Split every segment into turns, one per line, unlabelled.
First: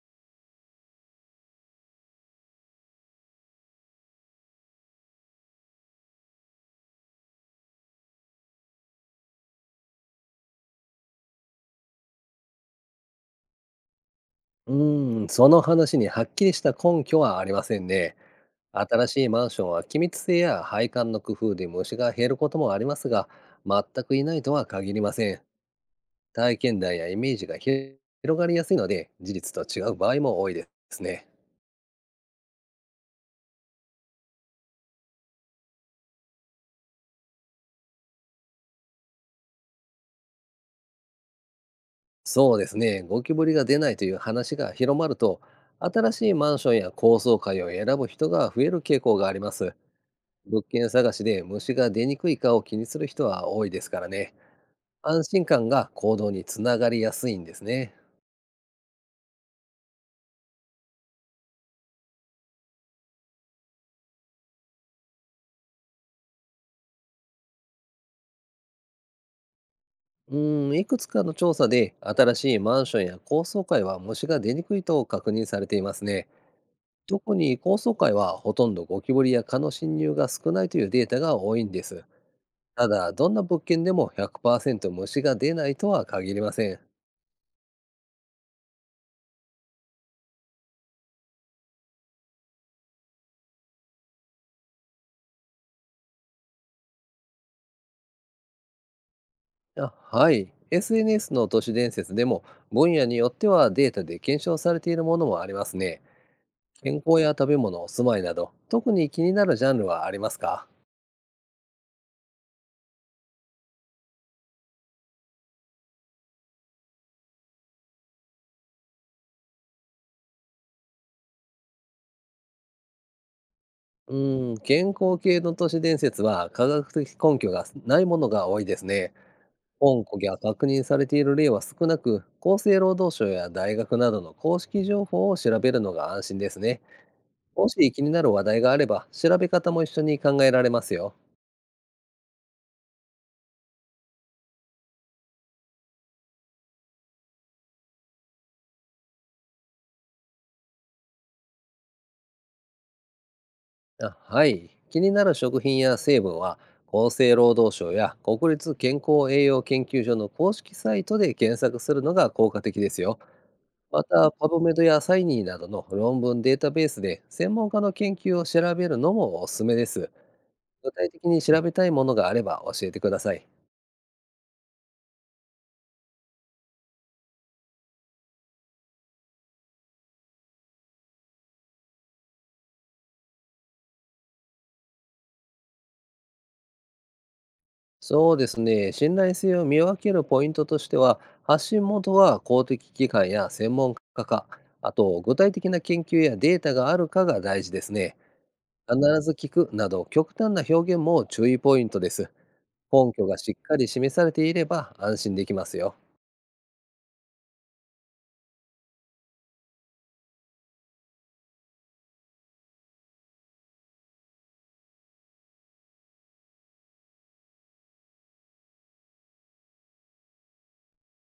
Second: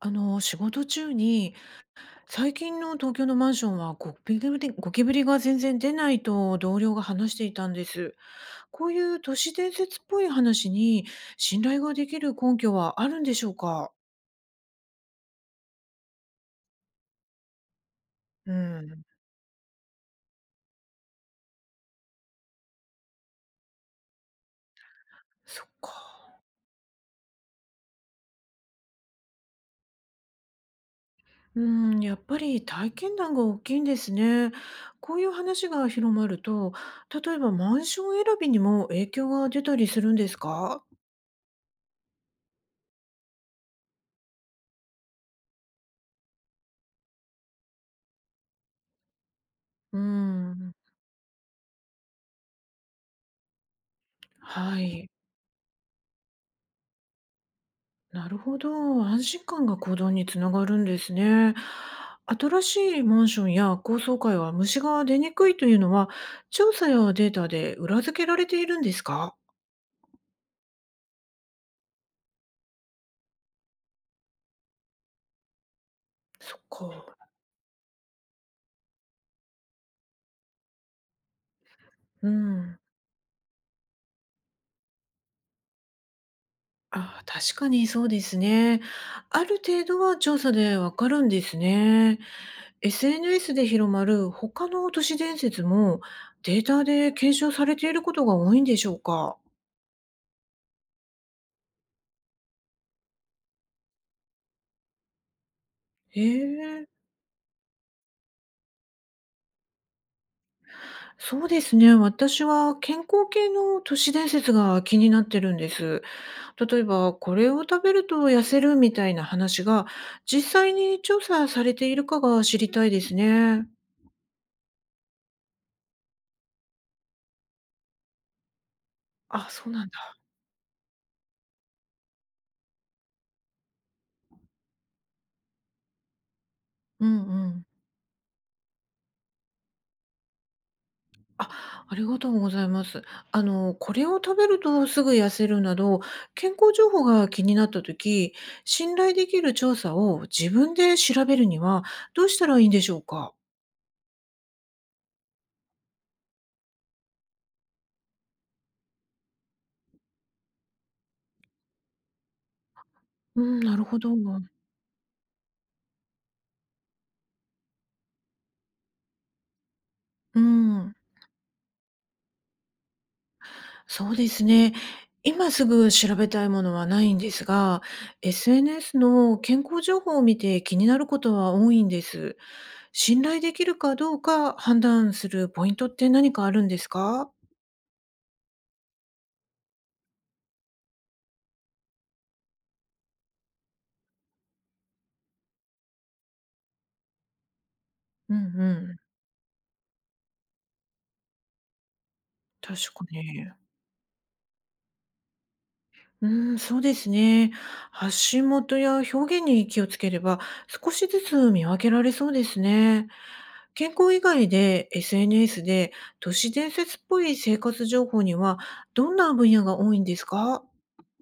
仕事中に、最近の東京のマンションはゴキブリが全然出ないと同僚が話していたんです。こういう都市伝説っぽい話に信頼ができる根拠はあるんでしょうか？
うーん、その話にはっきりした根拠はありませんね。
うん、
新しいマンションは気密性や配管の工夫で虫が減ることもありますが、全くいないとは限りません。
そっか。
体験談やイメージが広がりやすいので、事実と違う場合も多いですね。
うん、やっぱり体験談が大きいんですね。こういう話が広まると、例えばマンション選びにも影響が出たりするんですか？
そうですね、ゴキブリが出ないという話が広まると、新しいマンションや高層階を選ぶ人が増える傾向があります。
う
物
ん、
件探しで虫が出にくいかを気にする人は多いですからね。
はい。
安心感が行動につながりやすいんですね。
なるほど。安心感が行動につながるんですね。新しいマンションや高層階は虫が出にくいというのは、調査やデータで裏付けられているんですか？
うーん、いくつかの調査で新しいマンションや高層階は虫が出にくいと確認されていますね。
そっか。
特に高層階はほとんどゴキブリや蚊の侵入が少ないというデータが多いんです。
うん。
ただ、どんな物件でも100%虫が出ないとは限りません。
あ、確かにそうですね。ある程度は調査でわかるんですね。SNS で広まる他の都市伝説もデータで検証されていることが多いんでしょうか？
あ、はい。SNS の都市伝説でも分野によってはデータで検証されているものもありますね。
へえ。
健康や食べ物、住まいなど、特に気になるジャンルはありますか？
そうですね、私は健康系の都市伝説が気になってるんです。例えば、これを食べると痩せるみたいな話が実際に調査されているかが知りたいですね。
うーん、健康系の都市伝説は科学的根拠がないものが多いですね。
あ、そうなん
本
だ。
故が確認されている例は少なく、厚生労働省や大学などの公式情報を調べるのが安心ですね。
うんうん。
もし気になる話題があれば、調べ方も一緒に考えられますよ。
あ、ありがとうございます。これを食べるとすぐ痩せるなど、健康情報が気になった時、信頼できる調査を自分で調べるにはどうしたらいいんでしょうか。
あ、はい。気になる食品や成分は、厚生労働省や国立健康栄養研究所の公式サイトで検索するのが効果的ですよ。
うん、なるほ
ま
ど。
た、パブメドやサイニーなどの論文データベースで専門家の研究を調べるのもおすすめです。
う
具
ん。
体的に調べたいものがあれば教えてください。
そうですね。今すぐ調べたいものはないんですが、SNS の健康情報を見て気になることは多いんです。信頼できるかどうか判断するポイントって何かあるんですか？
そうですね、信頼性を見分けるポイントとしては、発信元は公的機関や専門家か、あと具体的な研究やデータがあるかが大事ですね。
うんうん、
必ず聞くなど極端な表現も注意ポイントです。
確か
根拠が
に。
しっかり示されていれば安心できますよ。
うーん、そうですね。発信元や表現に気をつければ、少しずつ見分けられそうですね。健康以外で SNS で都市伝説っぽい生活情報にはどんな分野が多いんですか？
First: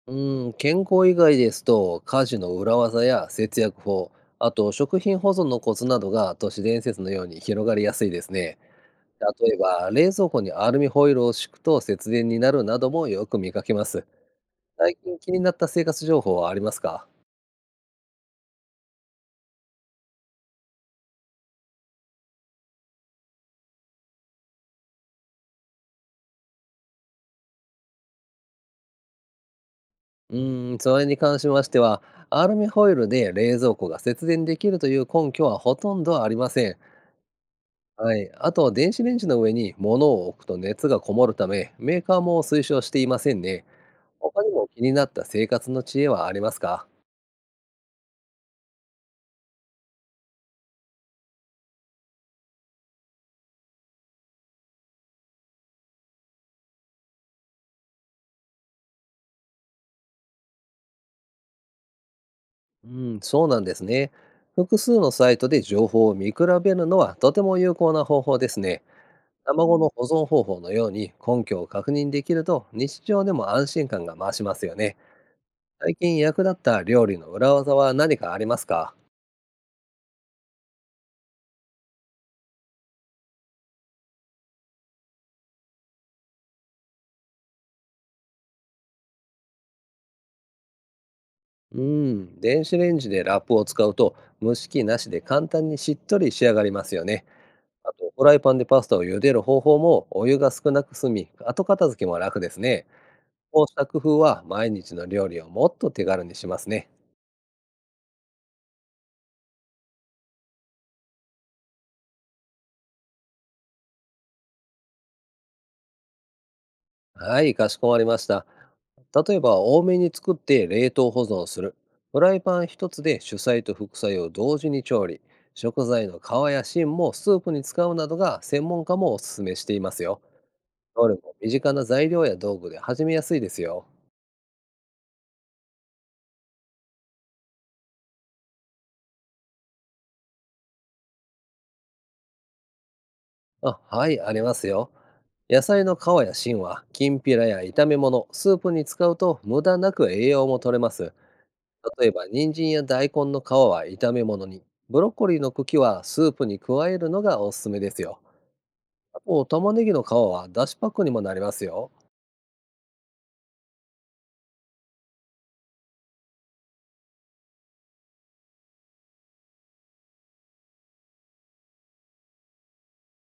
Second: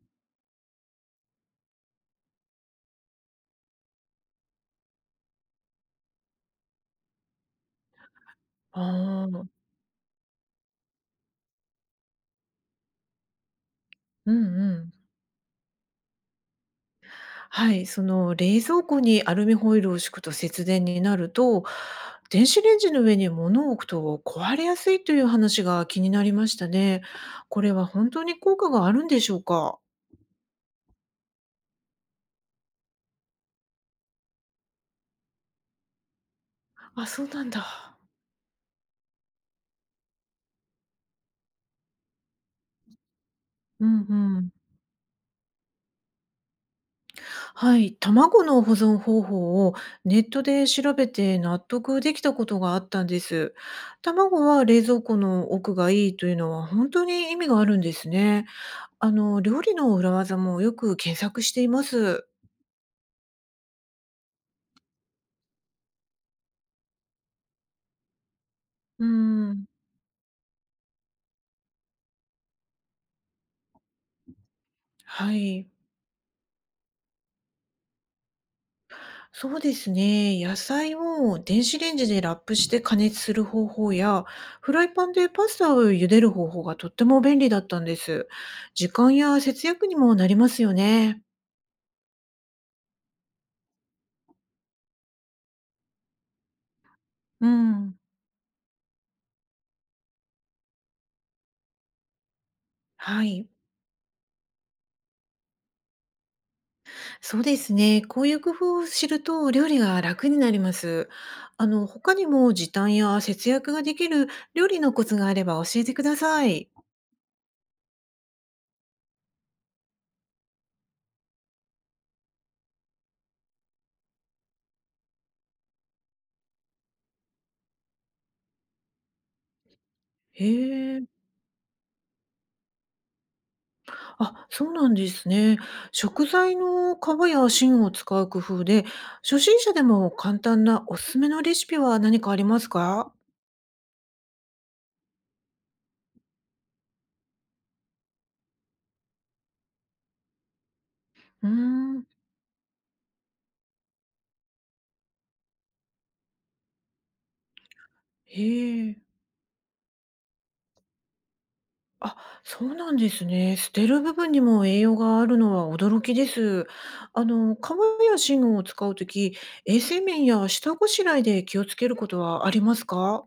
うん、健康以外ですと、家事の裏技や節約法、あと食品保存のコツなどが都市伝説のように広がりやすいですね。
あー。
例えば、冷蔵庫にアルミホイルを敷くと節電になるなどもよく見かけます。
うんう
最
ん。
近気になった生活情報はありますか？
はい、その冷蔵庫にアルミホイルを敷くと節電になると、電子レンジの上に物を置くと壊れやすいという話が気になりましたね。これは本当に効果があるんでしょうか？
うーん、それに関しましては、アルミホイルで冷蔵庫が節電できるという根拠はほとんどありません。
あ、そうなんだ。
はい。あと、電子レンジの上に物を置くと熱がこもるため、メーカーも推奨していませんね。
うんう
他に
ん。
も気になった生活の知恵はありますか？
はい、卵の保存方法をネットで調べて納得できたことがあったんです。卵は冷蔵庫の奥がいいというのは本当に意味があるんですね。料理の裏技もよく検索しています。
うん、そうなんですね。複数のサイトで情報を見比べるのはとても有効な方法ですね。
うん。
卵の保存方法のように根拠を確認できると日常でも安心感が増しますよね。
はい。
最近役立った料理の裏技は何かありますか？
そうですね。野菜を電子レンジでラップして加熱する方法や、フライパンでパスタを茹でる方法がとっても便利だったんです。時間や節約にもなりますよね。
うん、電子レンジでラップを使うと蒸し器なしで簡単にしっとり仕上がりますよね。
う
あ
ん。
とフライパンでパスタを茹でる方法もお湯が少なく済み後片付けも楽ですね。
はい。
こうした工夫は毎日の料理をもっと手軽にしますね。
そうですね。こういう工夫を知ると料理が楽になります。他にも時短や節約ができる料理のコツがあれば教えてください。
はい、かしこまりました。例えば、多めに作って冷凍保存する。フライパン一つで主菜と副菜を同時に調理。食材の皮や芯もスープに使うなどが専門家もおすすめしていますよ。
へ
ど
え。
れも身近な材料や道具で始めやすいですよ。
あ、そうなんですね。食材の皮や芯を使う工夫で、初心者でも簡単なおすすめのレシピは何かありますか？
あ、はい、ありますよ。野菜の皮や芯は、きんぴらや炒め物、スープに使うと無駄なく栄養も取れます。
うーん、
例えば、人参や大根の皮は炒め物に、ブロッコリーの茎はスープに加えるのがおすすめですよ。
へえ。
あと、玉ねぎの皮はだしパックにもなりますよ。
あ、そうなんですね。捨てる部分にも栄養があるのは驚きです。皮や芯を使うとき、衛生面や下ごしらえで気をつけることはありますか？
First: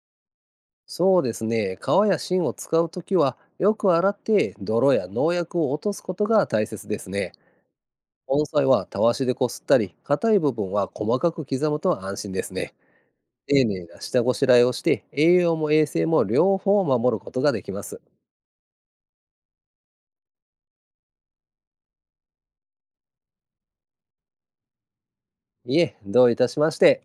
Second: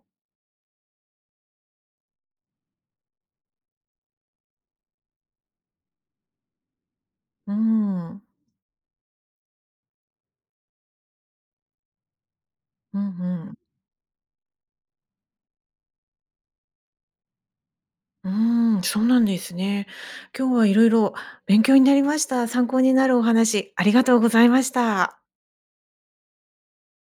そうですね、皮や芯を使うときは、よく洗って泥や農薬を落とすことが大切ですね。
うーん、
根菜はたわしでこすったり、硬い部分は細かく刻むと安心ですね。
うんうん。
丁寧な下ごしらえをして、栄養も衛生も両方守ることができます。
うーん、そうなんですね。今日はいろいろ勉強になりました。参考になるお話、ありがとうございました。
いえ、どういたしまして。